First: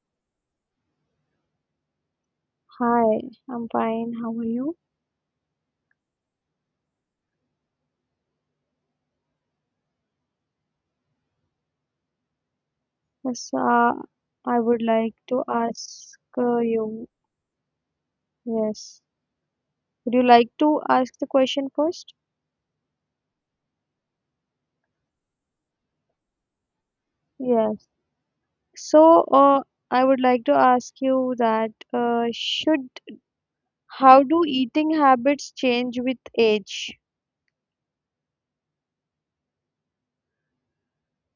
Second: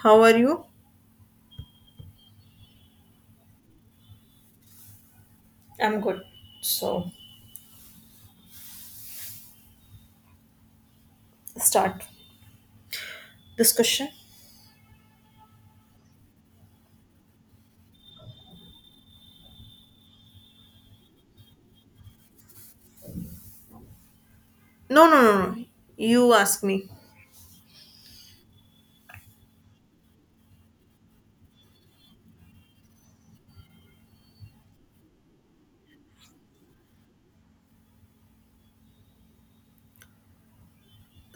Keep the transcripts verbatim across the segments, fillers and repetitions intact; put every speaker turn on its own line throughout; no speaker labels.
How are you?
Hi, I'm fine. How are you?
I'm good. So start
Yes, uh,
discussion.
I would like to ask uh, you. Yes. Would you like to ask the question first?
No, no, no, no. You ask me.
Yes. So, uh, I would like to ask you that uh, should how do eating habits change with age?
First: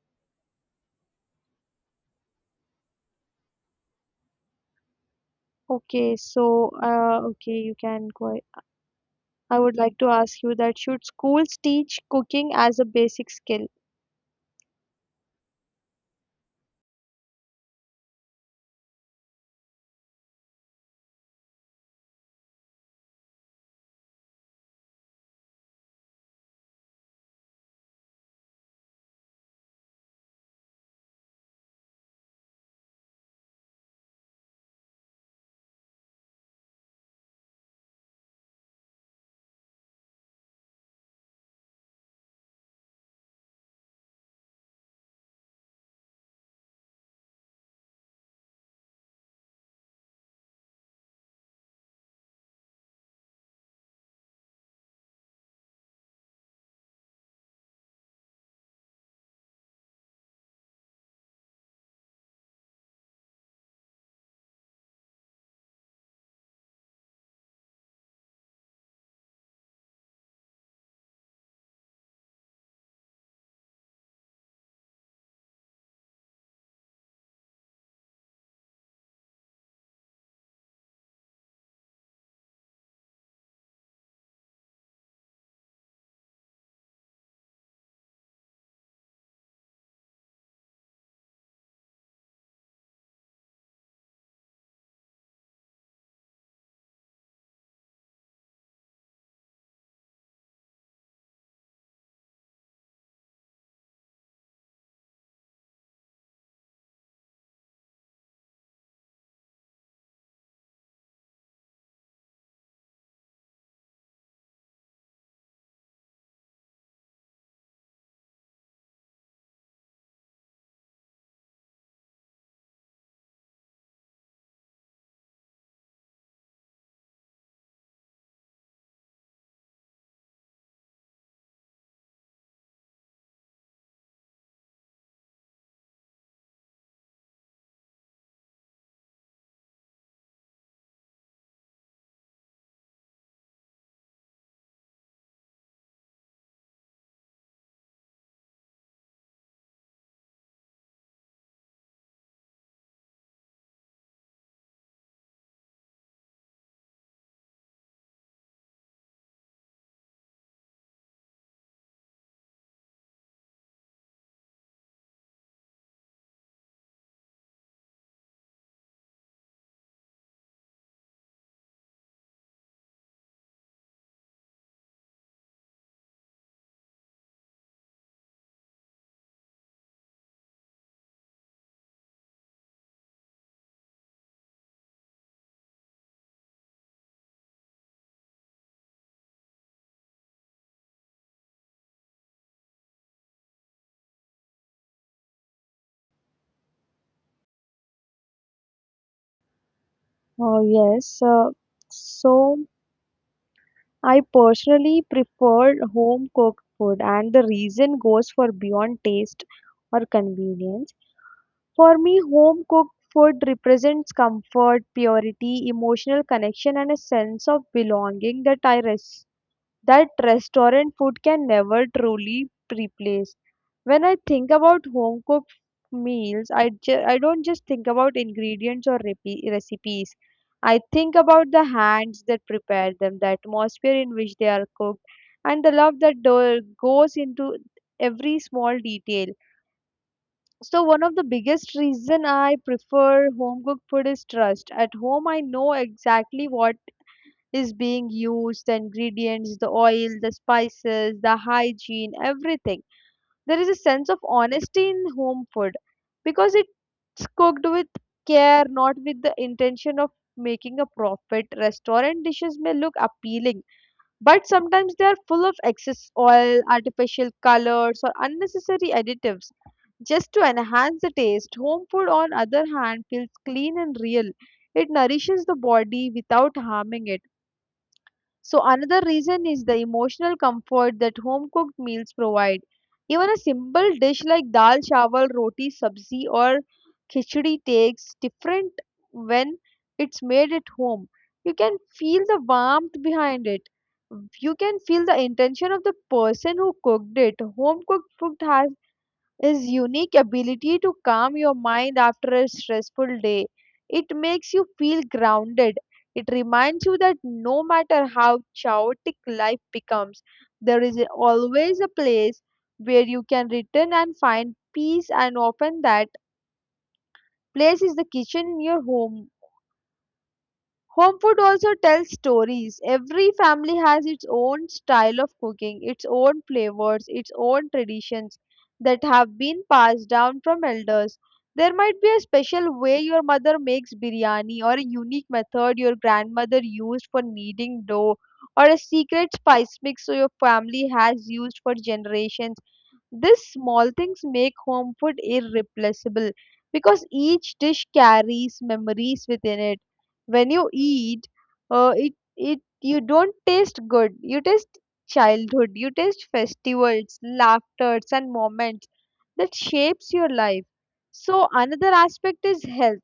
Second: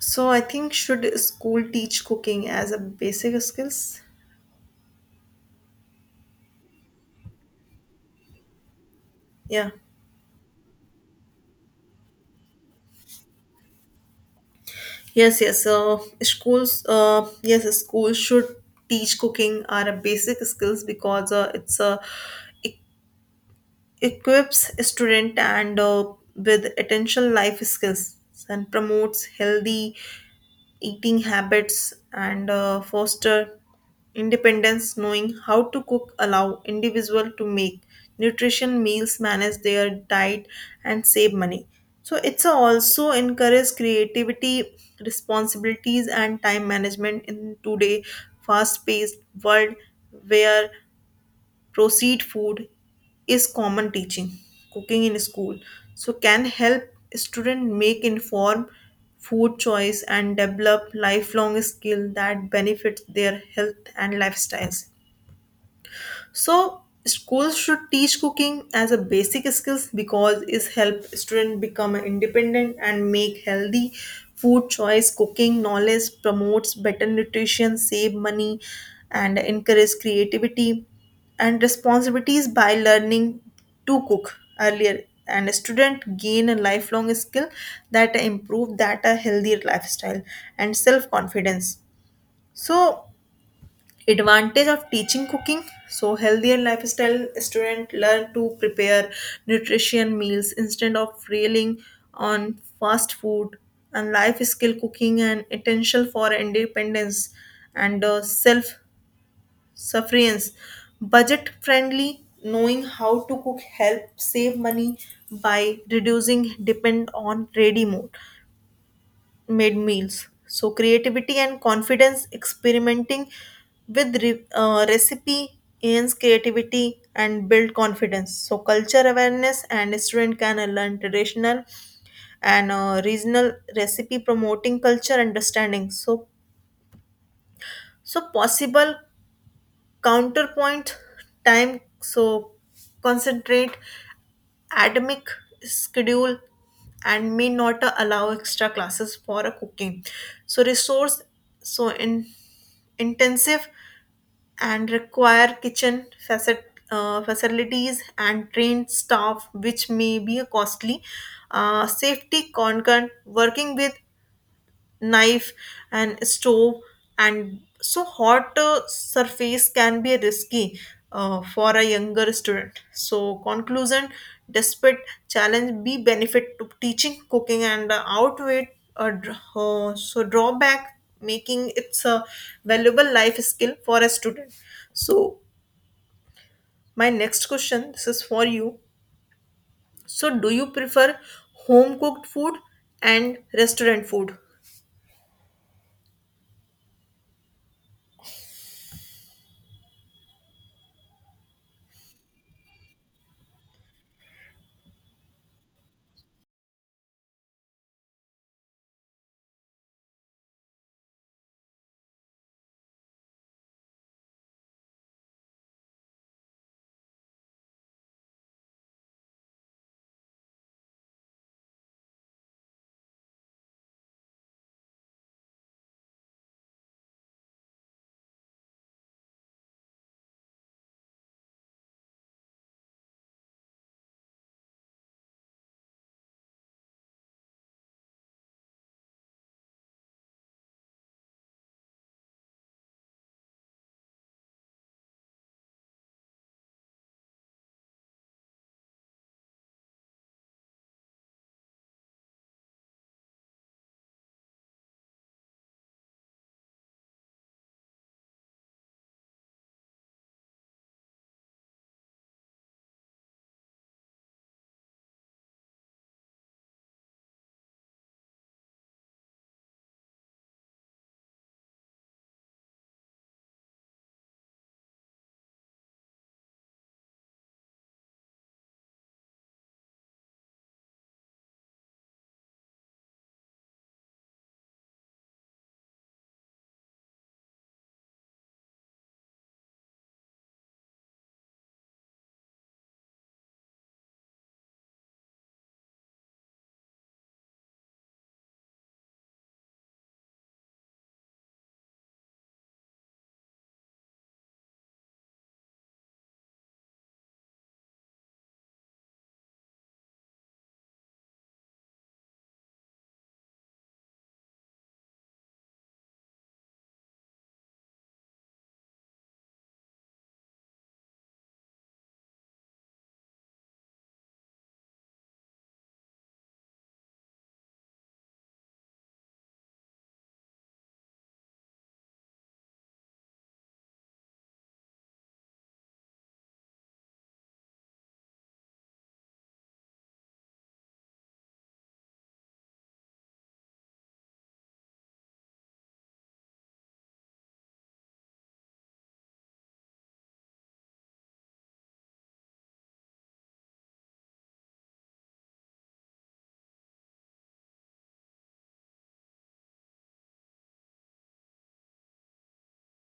So I think should school teach cooking as a basic skills?
Okay, so uh, okay, you can go. I
Yeah.
would like to ask you that should schools teach cooking as a basic skill?
Yes, yes. So schools, uh, yes, schools should teach cooking are a basic skills because uh, it's uh, equips student and uh, with essential life skills and promotes healthy eating habits and uh, foster independence knowing how to cook allow individual to make nutrition meals manage their diet and save money so it's also encourage creativity responsibilities and time management in today fast paced world where proceed food is common teaching cooking in school so can help student make informed food choice and develop lifelong skill that benefits their health and lifestyles so schools should teach cooking as a basic skills because it help student become independent and make healthy food choice. Cooking knowledge promotes better nutrition, save money, and encourage creativity and responsibilities by learning to cook earlier. And a student gain a lifelong skill that improve that a healthier lifestyle and self confidence. So advantage of teaching cooking so healthier lifestyle student learn to prepare nutrition meals instead of railing on fast food and life skill cooking and essential for independence and uh, self sufferance budget friendly knowing how to cook help save money by reducing depend on ready meal made meals. So creativity and confidence experimenting with re- uh, recipe enhance creativity and build confidence. So culture awareness and student can learn traditional and uh, regional recipe promoting culture understanding. So so possible counterpoint time. So concentrate academic schedule and may not uh, allow extra classes for a cooking so resource so in intensive and require kitchen facet, uh, facilities and trained staff which may be a costly uh, safety concern working with knife and stove and so hot uh, surface can be risky uh, for a younger student so conclusion despite challenge be benefit to teaching cooking and uh, outweigh uh, dr- uh, so drawback making it's a valuable life skill for a student so my next question this is for you so do you prefer home cooked food and restaurant food.
Oh, yes. Uh, so. I personally prefer home cooked food, and the reason goes for beyond taste or convenience. For me, home cooked food represents comfort, purity, emotional connection, and a sense of belonging that I that restaurant food can never truly replace. When I think about home cooked meals, I, ju- I don't just think about ingredients or repe- recipes. I think about the hands that prepare them, the atmosphere in which they are cooked, and the love that do- goes into every small detail. So one of the biggest reason I prefer home cooked food is trust. At home I know exactly what is being used, the ingredients, the oil, the spices, the hygiene, everything. There is a sense of honesty in home food because it's cooked with care, not with the intention of making a profit. Restaurant dishes may look appealing, but sometimes they are full of excess oil, artificial colors, or unnecessary additives just to enhance the taste. Home food, on other hand, feels clean and real. It nourishes the body without harming it. So another reason is the emotional comfort that home cooked meals provide. Even a simple dish like dal chawal, roti sabzi or khichdi takes different when it's made at home. You can feel the warmth behind it. You can feel the intention of the person who cooked it. Home cooked food has his unique ability to calm your mind after a stressful day. It makes you feel grounded. It reminds you that no matter how chaotic life becomes, there is always a place where you can return and find peace, and often that place is the kitchen in your home. Home food also tells stories. Every family has its own style of cooking, its own flavors, its own traditions that have been passed down from elders. There might be a special way your mother makes biryani, or a unique method your grandmother used for kneading dough, or a secret spice mix so your family has used for generations. These small things make home food irreplaceable because each dish carries memories within it. When you eat, uh, it it you don't taste good. You taste childhood. You taste festivals, laughters, and moments that shapes your life. So another aspect is health.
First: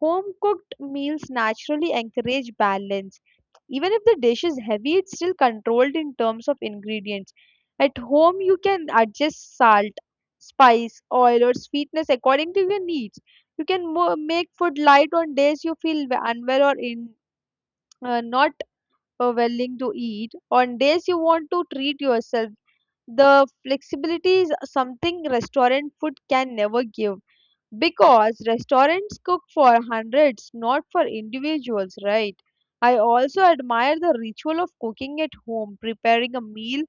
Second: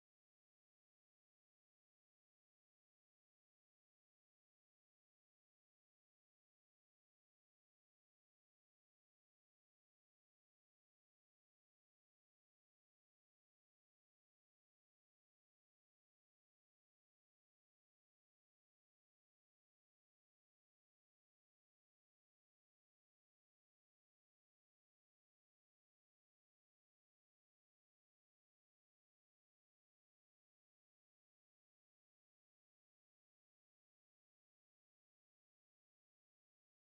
Home cooked meals naturally encourage balance even if the dish is heavy, it's still controlled in terms of ingredients. At home, you can adjust salt, spice, oil, or sweetness according to your needs. You can mo- make food light on days you feel w- unwell or in uh, not uh, willing to eat. On days you want to treat yourself, the flexibility is something restaurant food can never give because restaurants cook for hundreds, not for individuals, right? I also admire the ritual of cooking at home. Preparing a meal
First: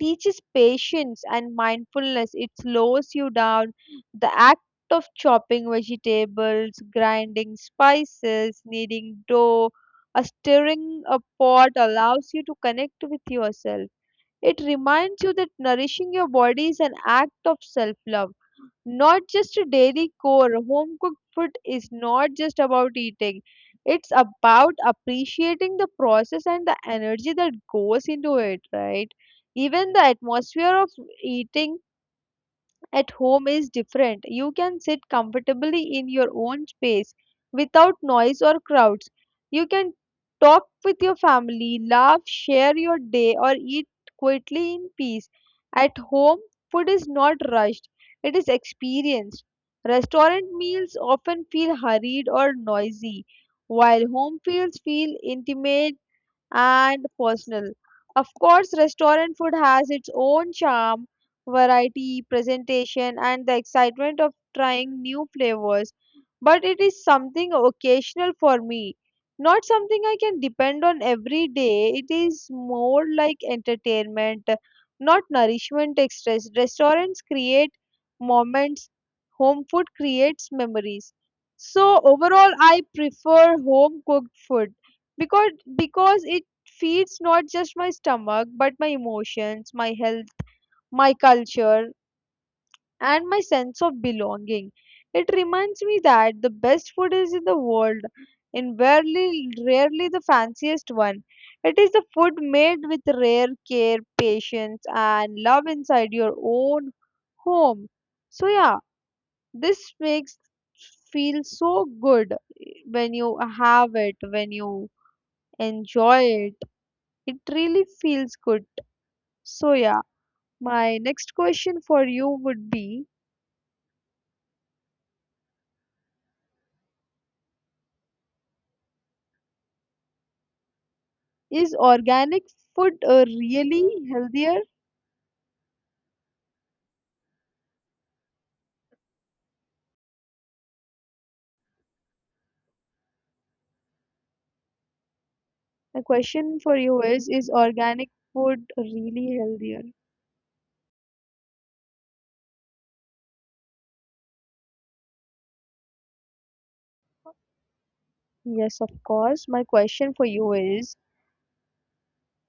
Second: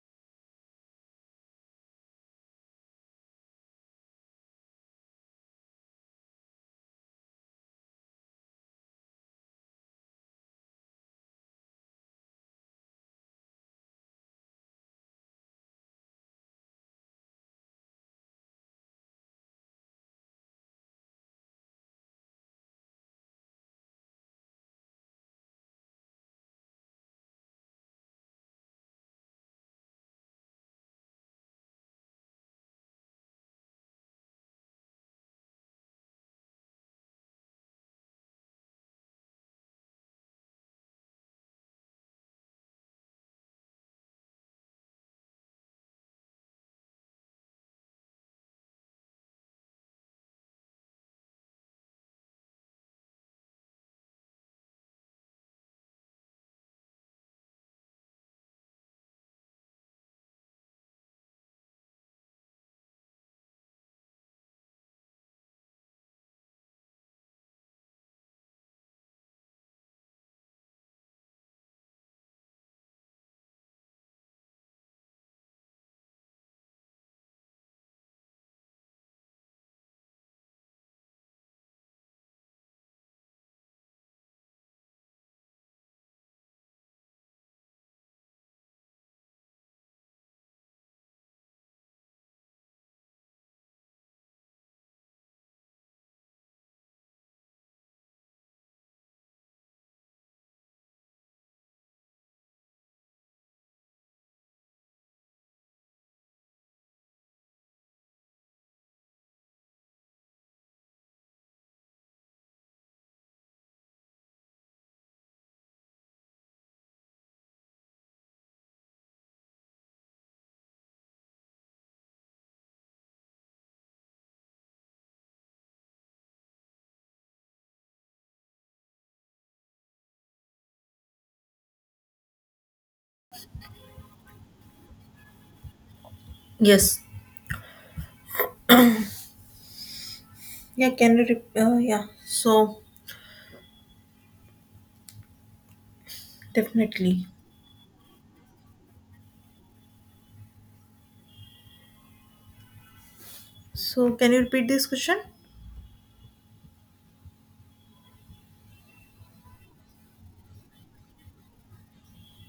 teaches patience and mindfulness, it slows you down. The act of chopping vegetables, grinding spices, kneading dough, or stirring a pot allows you to connect with yourself. It reminds you that nourishing your body is an act of self love not just a daily core, home cooked food is not just about eating, it's about appreciating the process and the energy that goes into it, right? Even the atmosphere of eating at home is different. You can sit comfortably in your own space without noise or crowds. You can talk with your family, laugh, share your day, or eat quietly in peace. At home, food is not rushed, it is experienced. Restaurant meals often feel hurried or noisy, while home feels feel intimate and personal. Of course, restaurant food has its own charm, variety, presentation, and the excitement of trying new flavors. But it is something occasional for me, not something I can depend on every day. It is more like entertainment, not nourishment extras. Restaurants create moments, home food creates memories. So overall, I prefer home cooked food because because it feeds not just my stomach but my emotions, my health, my culture, and my sense of belonging. It reminds me that the best food is in the world and rarely, rarely the fanciest one. It is the food made with rare care, patience, and love inside your own home. So, yeah, this makes feel so good when you have it, when you enjoy it. It really feels good. So, yeah, my next question for you would be, is organic food uh, really healthier?
Yes, Yeah, can you rep- uh, yeah, so
The question for you
definitely.
is Is organic food really healthier?
So can you repeat this question?
Yes, of course. My question for you is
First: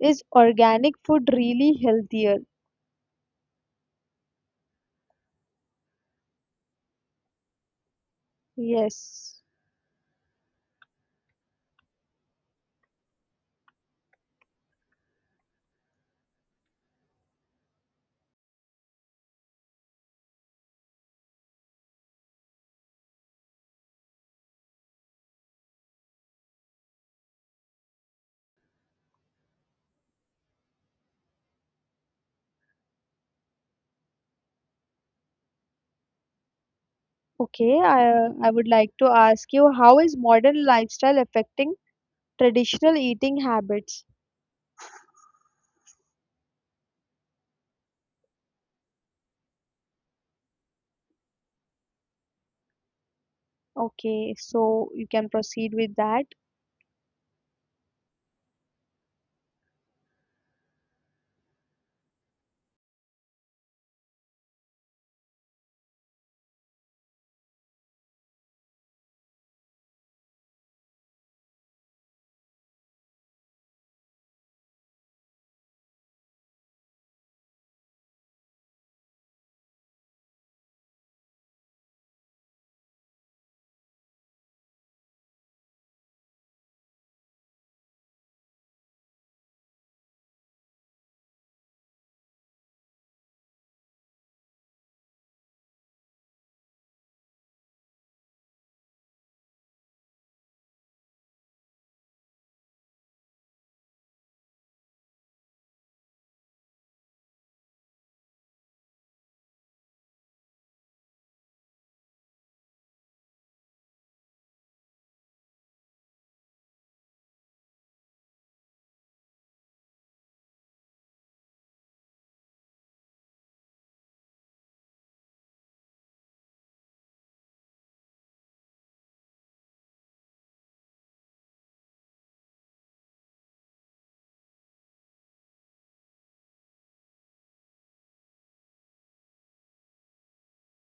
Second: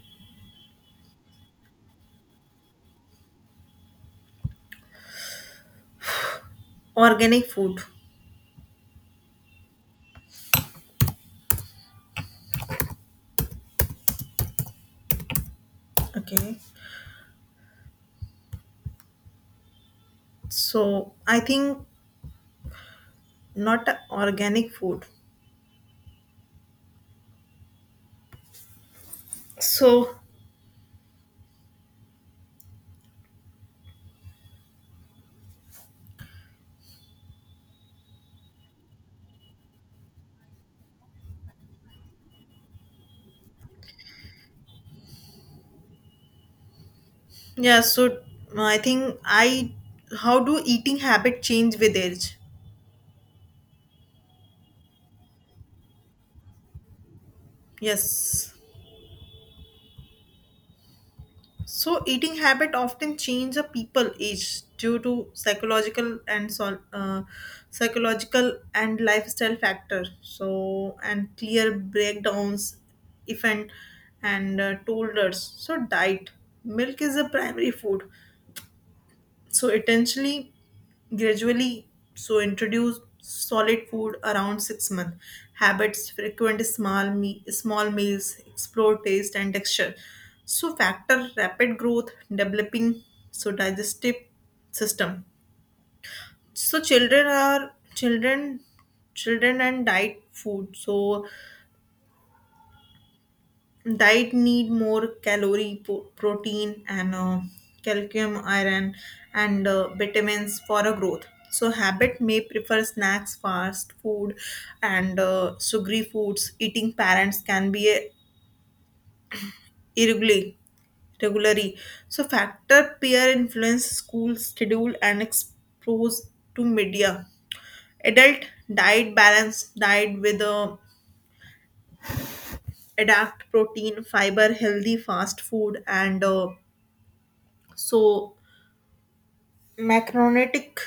Is organic food really healthier?
Organic food.
Yes.
Okay. So I think not a organic food. So
Okay, I, I would like to ask you, how is modern lifestyle affecting traditional eating habits?
yeah, so I think I how do eating habit change with age?
Okay, so you can proceed with that.
Yes. So, eating habit often change a people age due to psychological and sol- uh, psychological and lifestyle factor. So, and clear breakdowns, if and and uh, told. So, diet milk is a primary food, so intentionally, gradually, so introduce solid food around six months. Habits, frequent small me- small meals, explore taste and texture. So factor rapid growth, developing so digestive system. So children are children children and diet food. So diet need more calorie po- protein and uh, calcium iron and uh, vitamins for a growth so habit may prefer snacks fast food and uh, sugary foods eating parents can be a- irregularly regularly so factor peer influence school schedule and expose to media adult diet balance diet with a adapt protein fiber healthy fast food and uh, so Macronutritic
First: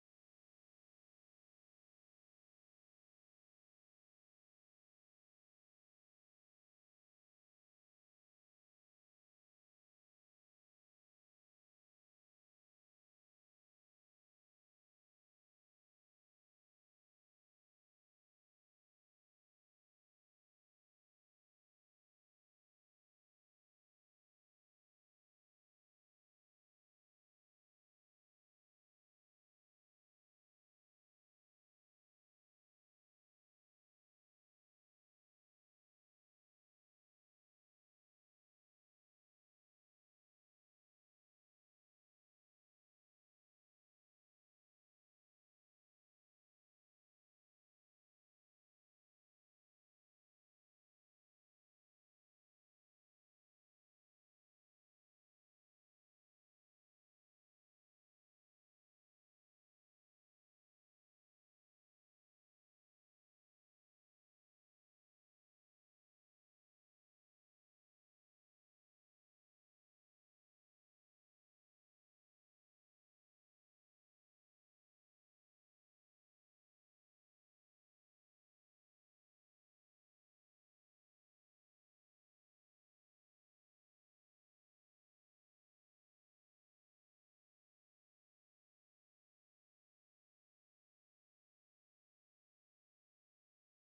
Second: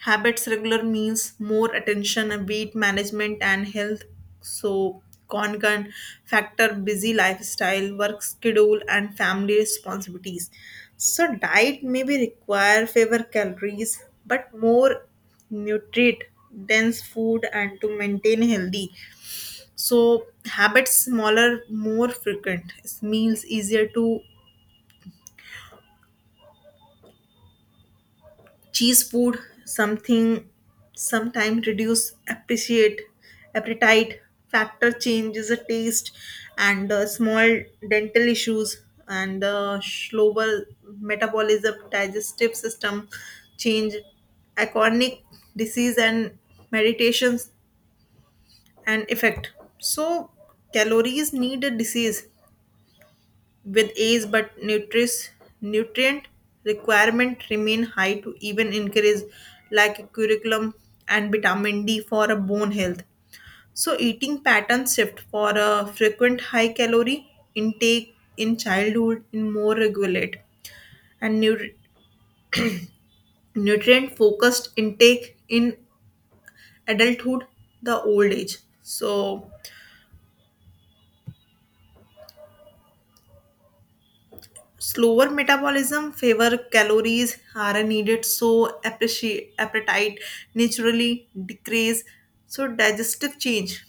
habits, regular meals, more attention, and weight management and health. So, concurrent factor, busy lifestyle, work schedule, and family responsibilities. So, diet may be require favor calories, but more nutrient dense food and to maintain healthy so habits smaller more frequent meals easier to cheese food something sometime reduce appreciate appetite factor changes the taste and uh, small dental issues and uh, slower metabolism digestive system change chronic disease and meditations and effect so calories need a disease with age but nutris, nutrient requirement remain high to even encourage like curriculum and vitamin d for a bone health so eating pattern shift for a frequent high calorie intake in childhood in more regulate and nu- nutrient focused intake in adulthood the old age so slower metabolism favor calories are needed so appreciate appetite naturally decrease so digestive change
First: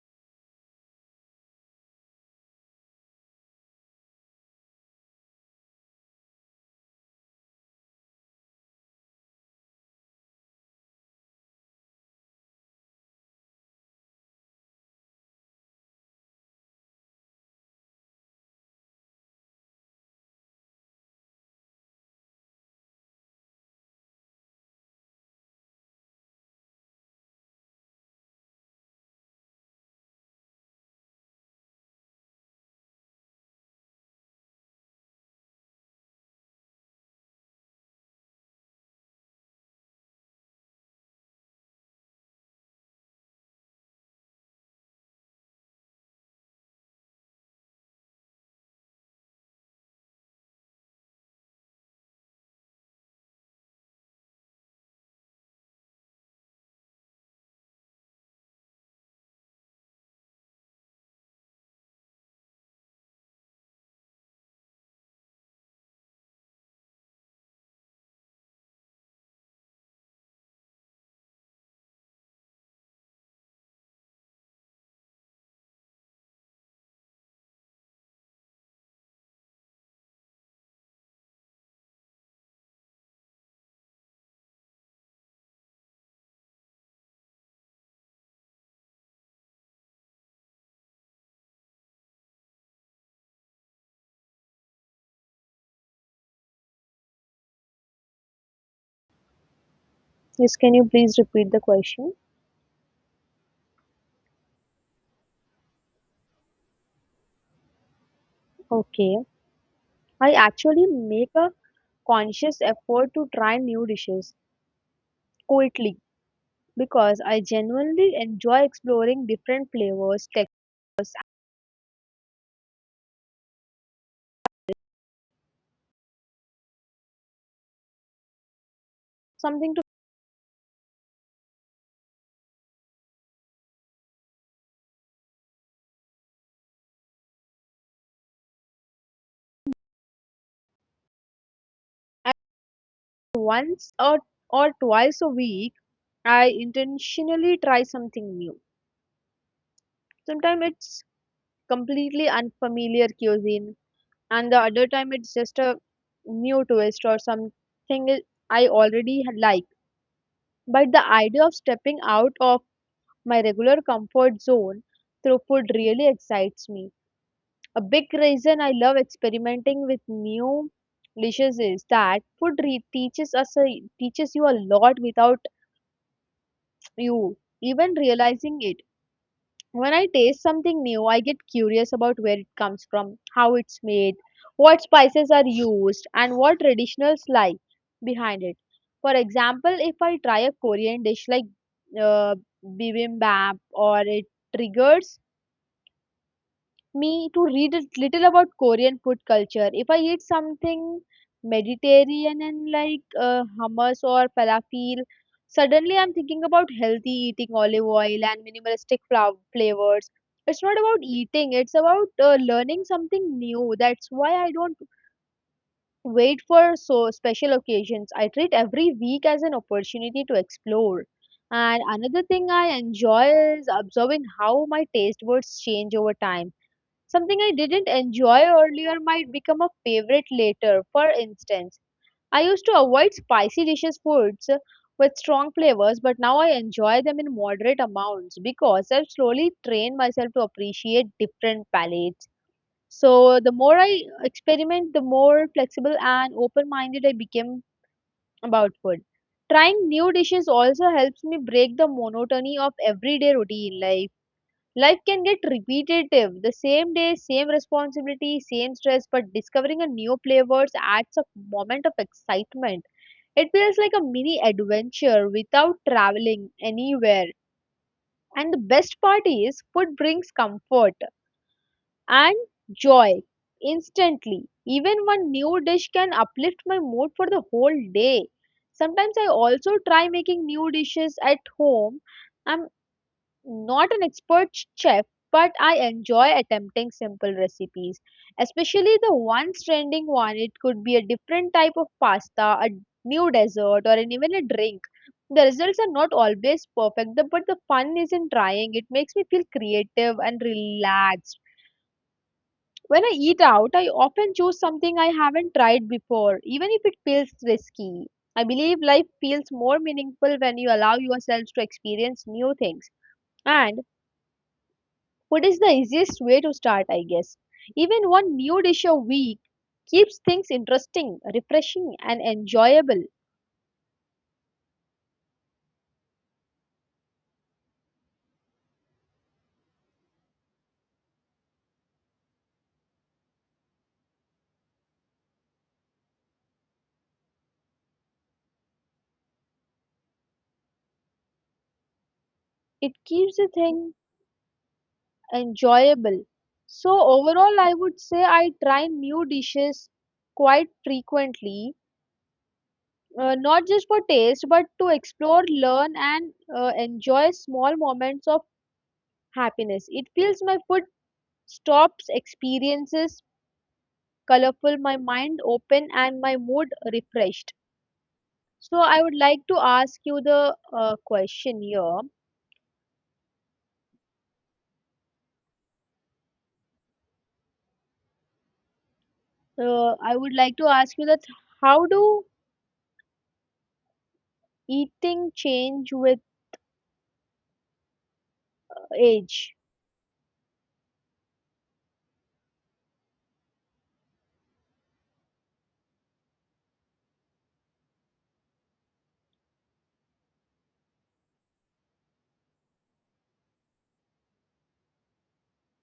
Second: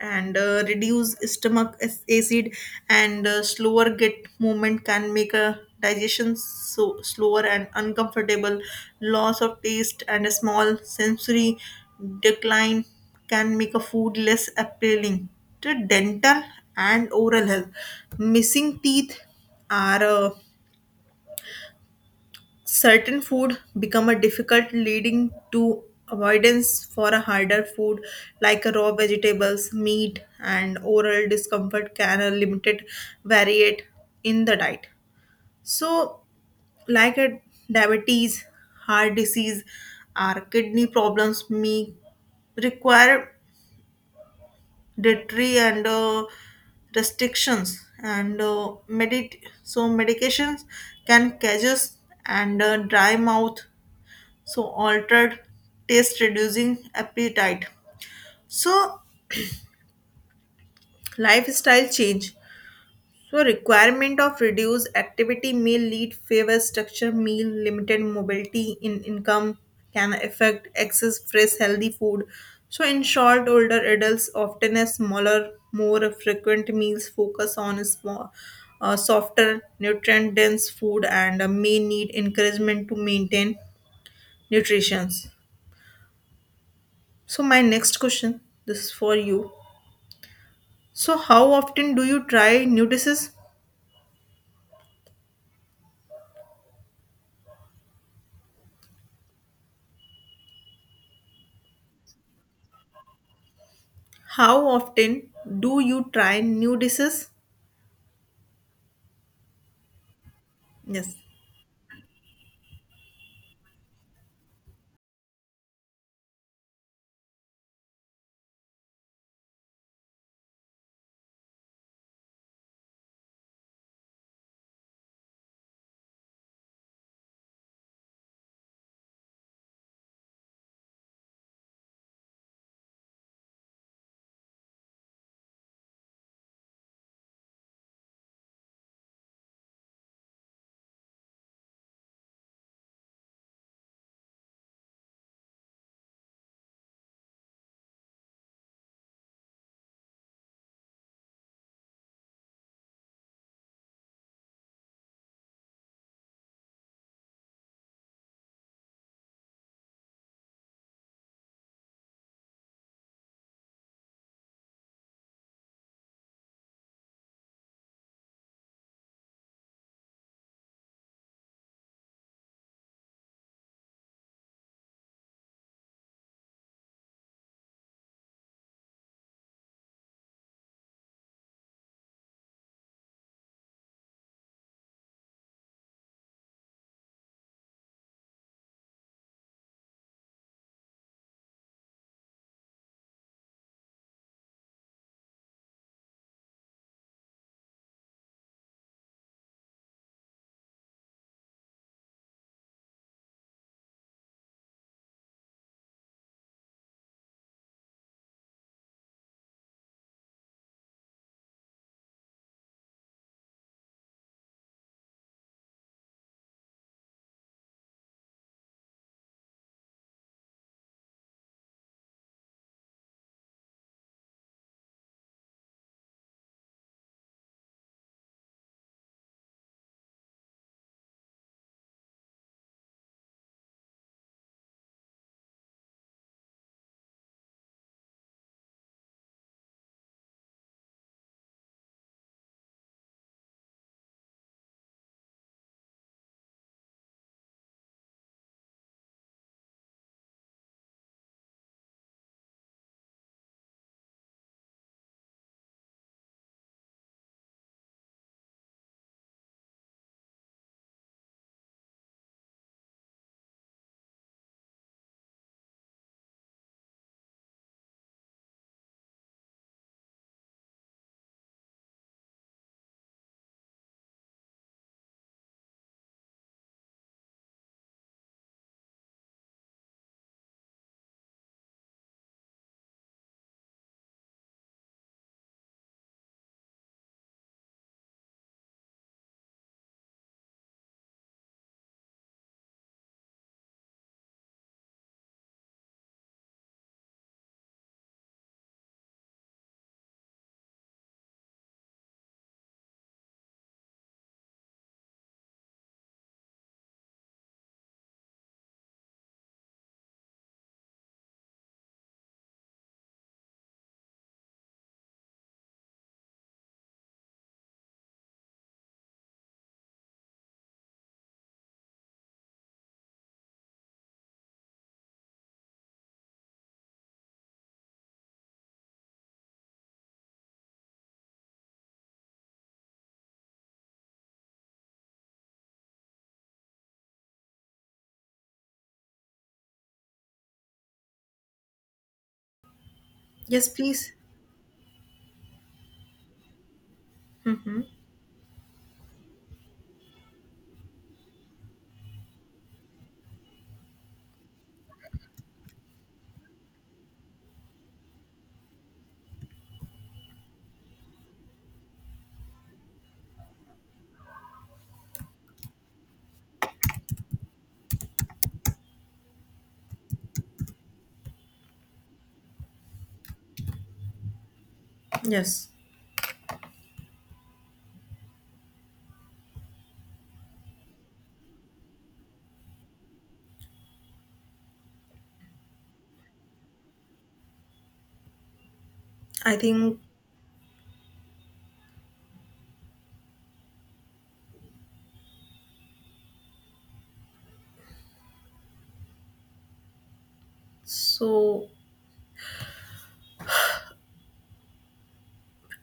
and uh, reduce stomach ac- acid and uh, slower get movement can make a digestion so slower and uncomfortable loss of taste and a small sensory decline can make a food less appealing to dental and oral health missing teeth are uh, certain food become a difficult leading to avoidance for a harder food like raw vegetables meat and oral discomfort can a limited variate in the diet so like a diabetes heart disease or kidney problems may require dietary and uh, restrictions and uh, medit so medications can causes and uh, dry mouth so altered taste reducing appetite so lifestyle change so requirement of reduced activity may lead favor structure meal limited mobility in income can affect access fresh healthy food so in short older adults often have smaller more frequent meals focus on small uh, softer nutrient dense food and uh, may need encouragement to maintain nutrition. So my next question, this is for you. So how often do you try new dishes?
Yes, can you please repeat the question?
How often do you try new dishes?
Okay. I actually
Yes.
make a conscious effort to try new dishes quickly because I genuinely enjoy exploring different flavors, textures, something to once or, or twice a week. I intentionally try something new. Sometimes it's completely unfamiliar cuisine, and the other time it's just a new twist or something I I already like. But the idea of stepping out of my regular comfort zone through food really excites me. A big reason I love experimenting with new dishes is that food re- teaches us a, teaches you a lot without you even realizing it. When I taste something new, I get curious about where it comes from, how it's made, what spices are used, and what traditionals lie behind it. For example, if I try a Korean dish like uh, bibimbap or it triggers me to read a little about Korean food culture. If I eat something Mediterranean and like uh, hummus or falafel, suddenly I'm thinking about healthy eating, olive oil and minimalistic flow- flavors. It's not about eating; it's about uh, learning something new. That's why I don't wait for so special occasions. I treat every week as an opportunity to explore. And another thing I enjoy is observing how my taste buds change over time. Something I didn't enjoy earlier might become a favorite later. For instance, I used to avoid spicy dishes foods uh, with strong flavors, but now I enjoy them in moderate amounts because I've slowly trained myself to appreciate different palates. So the more I experiment, the more flexible and open-minded I became about food. Trying new dishes also helps me break the monotony of everyday routine life. Life can get repetitive, the same day, same responsibility, same stress, but discovering a new flavors adds a moment of excitement. It feels like a mini adventure without traveling anywhere. And the best part is, food brings comfort and joy instantly. Even one new dish can uplift my mood for the whole day. Sometimes I also try making new dishes at home. I'm not an expert chef, but I enjoy attempting simple recipes, especially the ones trending one. It could be a different type of pasta, a new dessert, or an, even a drink. The results are not always perfect, the- but the fun is in trying. It makes me feel creative and relaxed. When I eat out, I often choose something I haven't tried before, even if it feels risky. I believe life feels more meaningful when you allow yourselves to experience new things. And food is the easiest way to start, I guess. Even one new dish a week keeps things interesting, refreshing, and enjoyable. It keeps the
Yes,
thing
please.
enjoyable. So, overall, I would say I try new dishes quite frequently, uh, not just for taste, but to explore, learn, and uh, enjoy small moments of happiness. It feels my food stops experiences colorful, my mind open, and my mood refreshed. So I would like to ask you the uh, question here.
Yes.
Uh, I would like to ask you that how do eating change with
I
age?
think so.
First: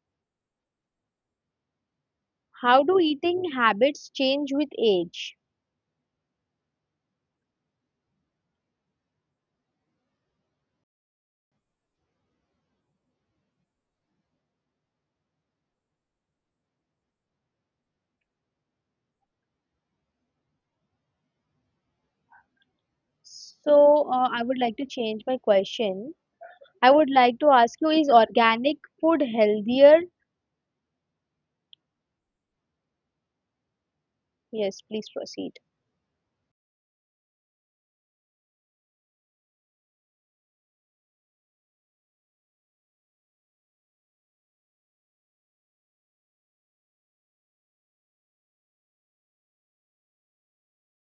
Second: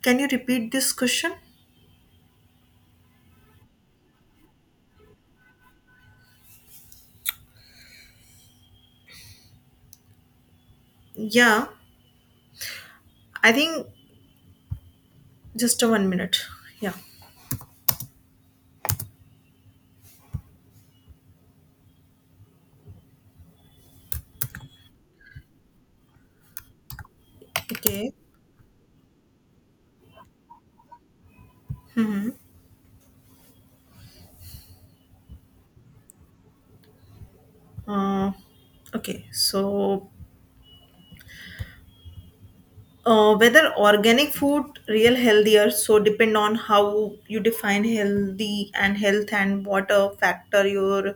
Can you repeat this question?
How do eating habits change with age?
Yeah. I think just a one minute. Yeah.
So uh, I would like to change my question. I would like to ask you, is
Okay.
organic food healthier? Yes, please proceed.
Uh, okay. So Uh, whether organic food real healthier so depend on how you define healthy and health and what a factor your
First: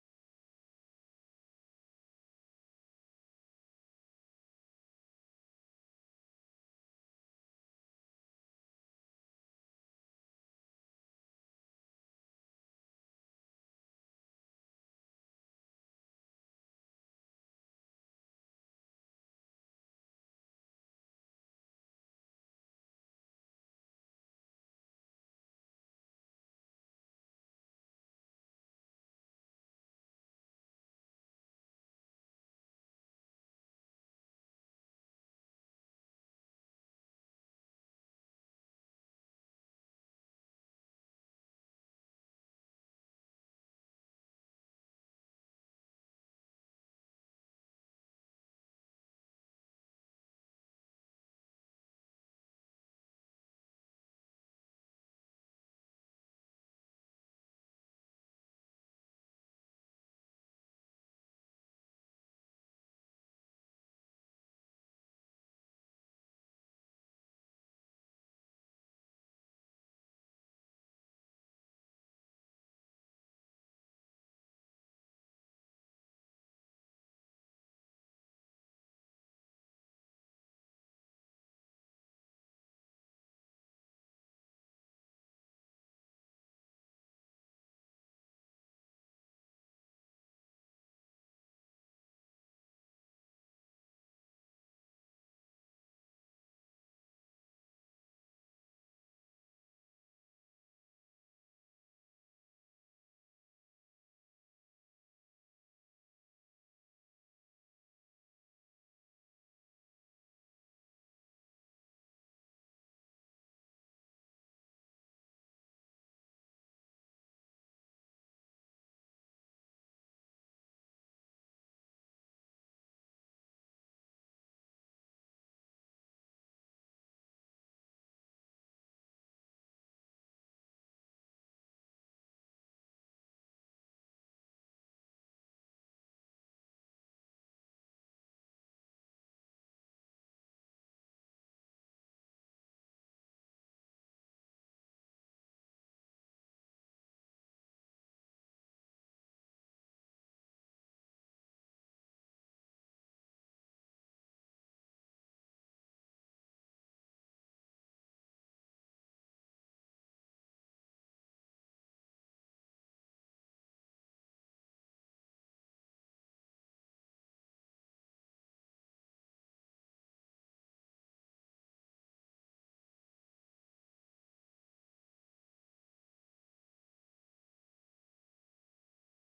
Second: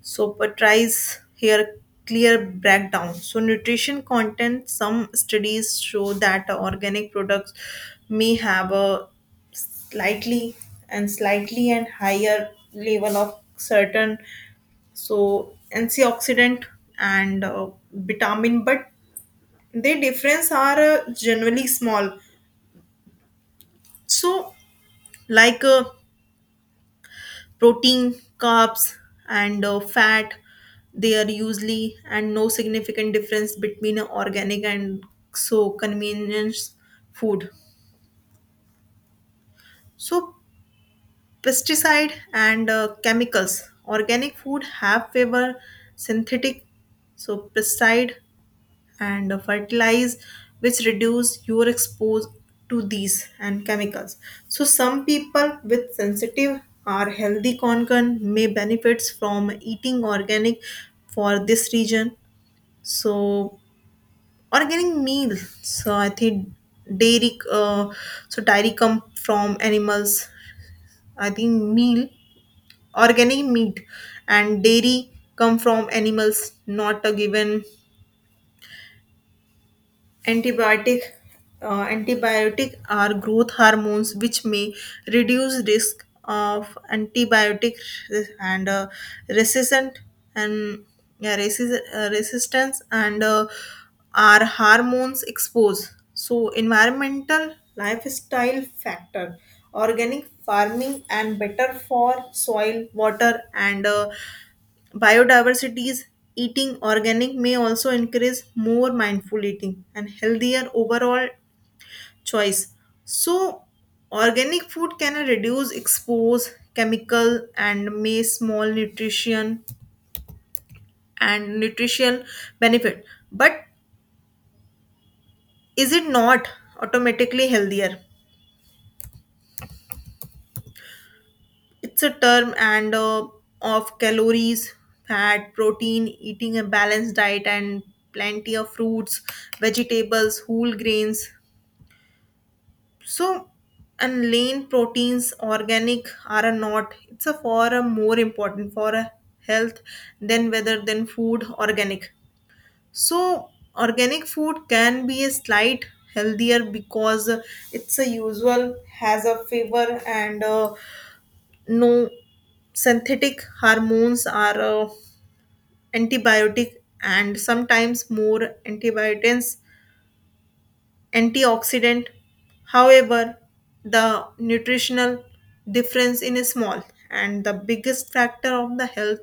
so but tries here clear breakdown so nutrition content some studies show that organic products may have a slightly and slightly and higher level of certain so antioxidant and uh, vitamin but their difference are uh, generally small so like uh, protein carbs and uh, fat they are usually and no significant difference between a organic and so convenience food so pesticide and uh, chemicals organic food have favor synthetic so pesticide and fertilize which reduce your expose to these and chemicals so some people with sensitive or healthy concern may benefits from eating organic for this region so organic meal so I think dairy uh, so dairy come from animals I think meal organic meat and dairy come from animals not a given antibiotic uh, antibiotic are growth hormones which may reduce risk of antibiotic res- and uh, resistant and yeah, resist, uh, resistance and uh, are hormones exposed so environmental lifestyle factor organic farming and better for soil water and uh, Biodiversity is eating organic may also encourage more mindful eating and healthier overall choice. So, organic food can reduce expose chemical and may small nutrition and nutritional benefit. But is it not automatically healthier? It's a term and uh, of calories, fat, protein, eating a balanced diet and plenty of fruits, vegetables, whole grains so and lean proteins organic are a not it's a for a more important for a health than whether than food organic so organic food can be a slight healthier because it's a usual has a favor and uh, no synthetic hormones are uh, antibiotic and sometimes more antibiotics antioxidant. However, the nutritional difference in is small, and the biggest factor of the health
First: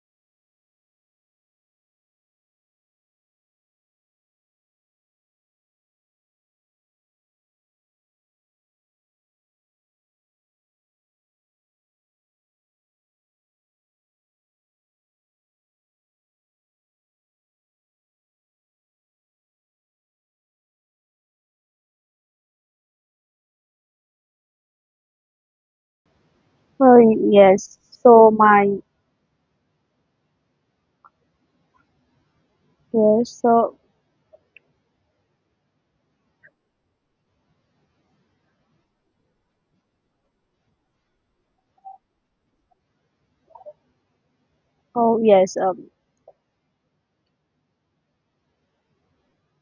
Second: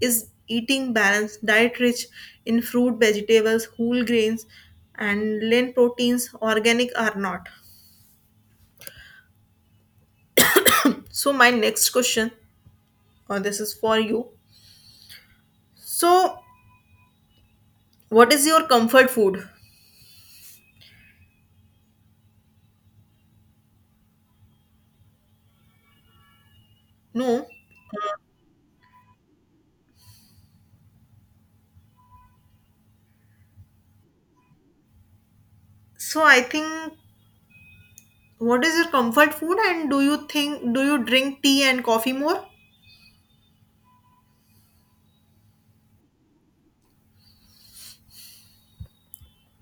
is eating balanced diet rich in fruit, vegetables, whole grains, and lean proteins. Organic are not. So my next question, or this is for you. So what is your comfort food?
Oh,
No.
yes. So my yes. So
So I think what is your comfort food, and do you think do you drink tea and coffee more?
oh yes. Um,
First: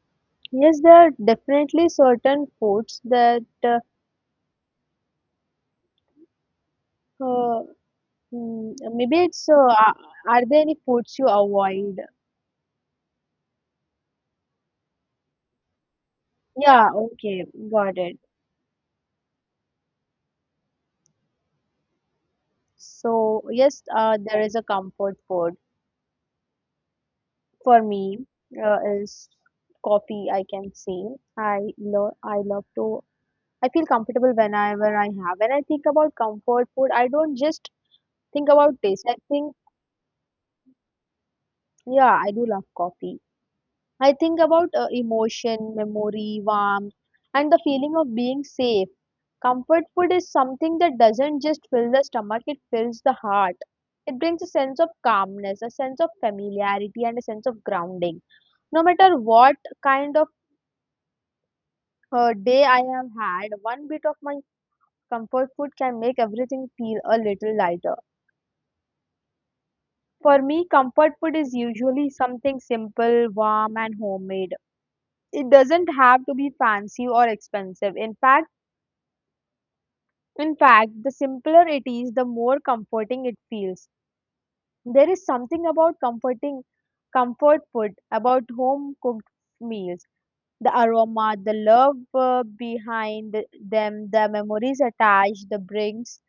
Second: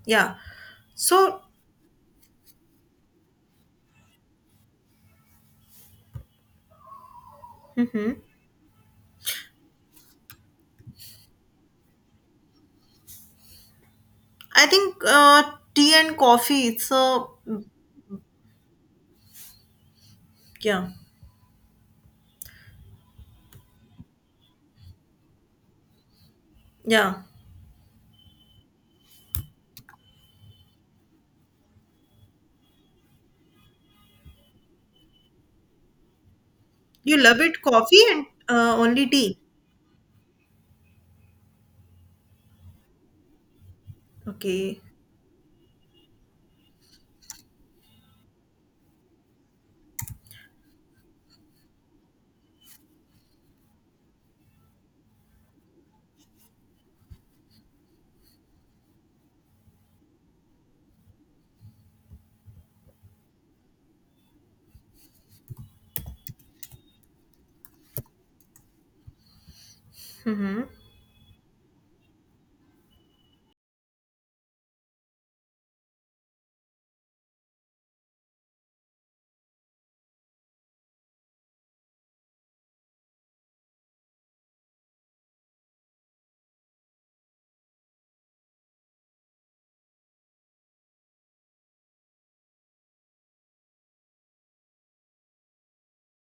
Yeah.
yes, there are
So
definitely certain foods that uh, uh,
mhm.
Hmm, maybe it's uh, are are there any foods you avoid?
I think uh, tea and coffee.
Yeah,
It's a
okay, got it.
yeah,
So yes, uh, there is a comfort food
yeah.
for me uh, is coffee. I can say I love I love to. I feel comfortable whenever I have. When I think about comfort food, I
You
don't
love it,
just
coffee and
think
uh,
about taste.
only
I
tea.
think yeah, I do love coffee. I think about
Okay.
uh, emotion, memory, warmth, and the feeling of being safe. Comfort food is something that doesn't just fill the stomach, it fills the heart. It brings a sense of calmness, a sense of familiarity, and a sense of grounding. No matter what kind of uh, day I have had, one bit of my comfort food can make everything feel a little lighter. For
Mm-hmm.
me, comfort food is usually something simple, warm, and homemade. It doesn't have to be fancy or expensive. In fact, In fact, the simpler it is, the more comforting it feels. There is something about comforting comfort food, about home cooked meals. The aroma, the love uh, behind them, the memories attached, the brings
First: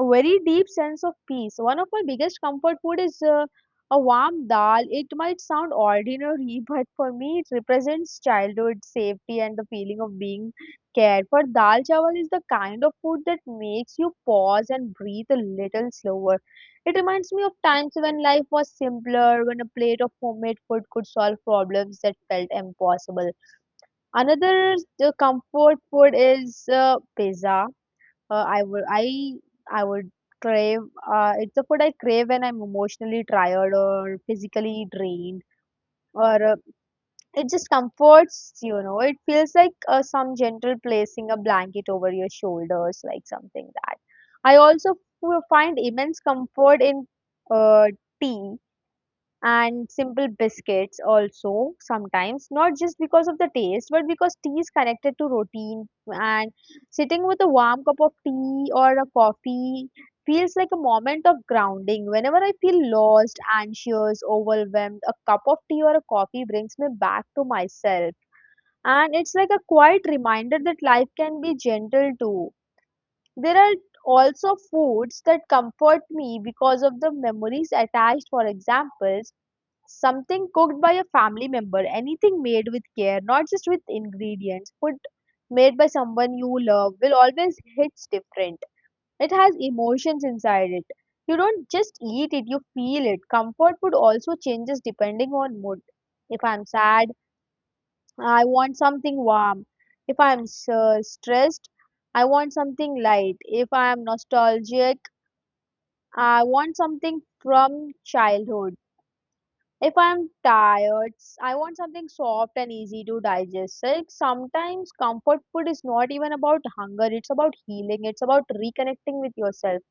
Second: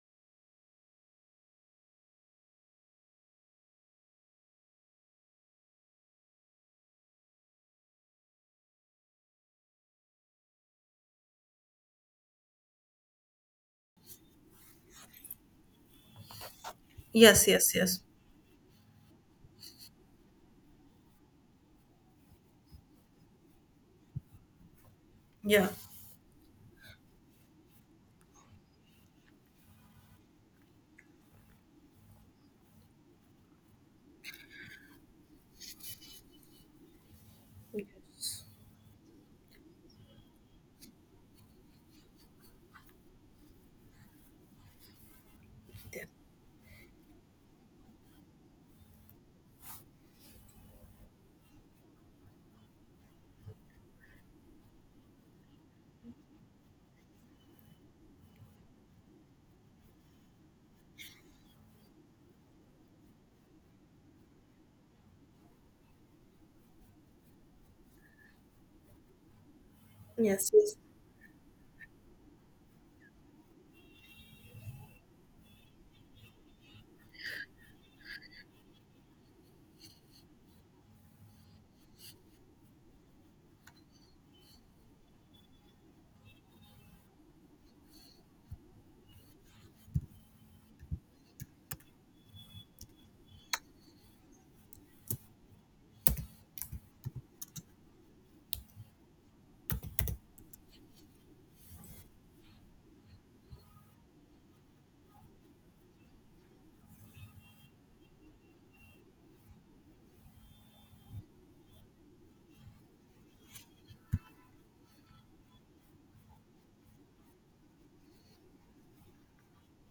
a very deep sense of peace. One of my biggest comfort food is uh, a warm dal. It might sound ordinary, but for me it represents childhood safety and the feeling of being cared for. Dal chawal is the kind of food that makes you pause and breathe a little slower. It reminds me
Yes,
of
yes,
times
yes.
when life was simpler, when a plate of homemade food could solve problems that felt impossible. Another uh,
Yeah.
comfort food is uh, pizza. Uh, I would I I would crave. Uh, it's a food I crave when I'm emotionally tired or physically drained, or uh, it just comforts. You know, it feels like uh, some gentle placing a blanket over your shoulders, like something that. I also f- find
Yeah.
immense comfort in uh, tea and simple biscuits also, sometimes not just because of the taste but because tea is connected to routine, and sitting with a warm cup of tea or a coffee feels like a moment of grounding. Whenever I feel lost, anxious, overwhelmed, a cup of tea or a coffee brings me back to myself, and it's like a quiet
Yes,
reminder
yes.
that life can be gentle too. There are also foods that comfort me because of the memories attached. For examples, something cooked by a family member, anything made with care, not just with ingredients. Food made by someone you love will always hits different. It has emotions inside it. You don't just eat it, you feel it. Comfort food also changes depending on mood. If I'm sad, I want something warm. If I'm uh, stressed, I want something light. If I'm nostalgic, I want something from childhood. If I'm tired, s- I want something soft and easy to digest. Like sometimes comfort food is not even about hunger, it's about healing, it's about reconnecting with yourself.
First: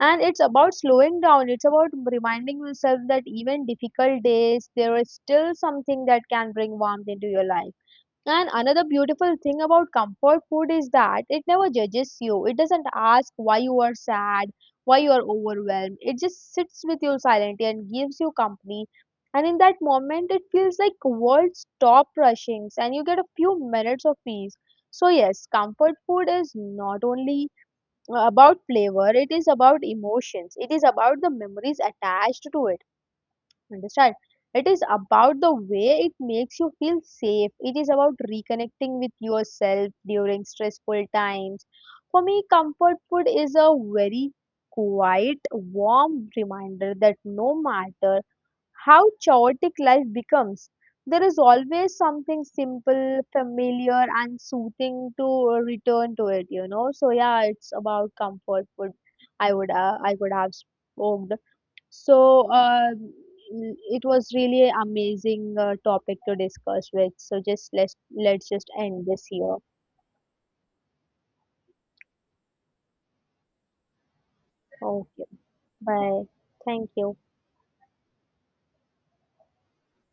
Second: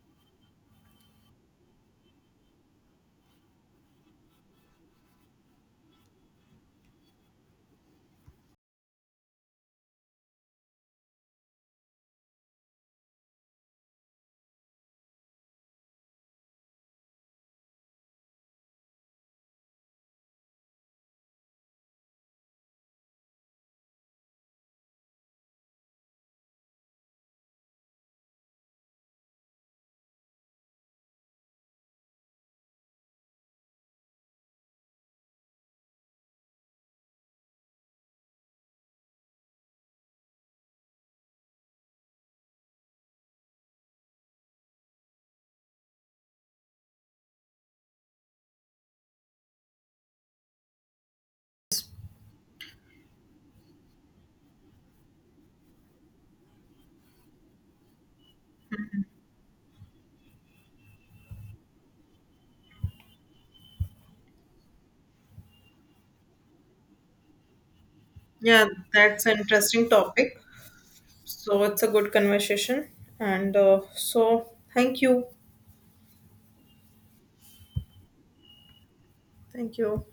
And it's about slowing down, it's about reminding yourself that even difficult days, there is still something that can bring warmth into your life. And another beautiful thing about comfort food is that it never judges you. It doesn't ask why you are sad, why you are overwhelmed. It just sits with you silently and gives you company. And in that moment, it feels like world stop rushing and you get a few minutes of peace. So yes, comfort food is not only uh, about flavor, it is about emotions. It is about the memories attached to it. Understand? It is about the way it makes you feel safe. It is about reconnecting with yourself during stressful times. For me, comfort food is a very quiet, warm reminder that no matter how chaotic life becomes, there is always something simple, familiar, and soothing to return to it. You know, so yeah, it's about comfort food. I would uh, I would have spoken. So uh, it was really amazing uh, topic to discuss with. So just let's let's
Yeah,
just end
that's
this
an
here.
interesting topic. So it's a good conversation, and uh, so thank
Okay.
you,
Bye. Thank you.
thank you.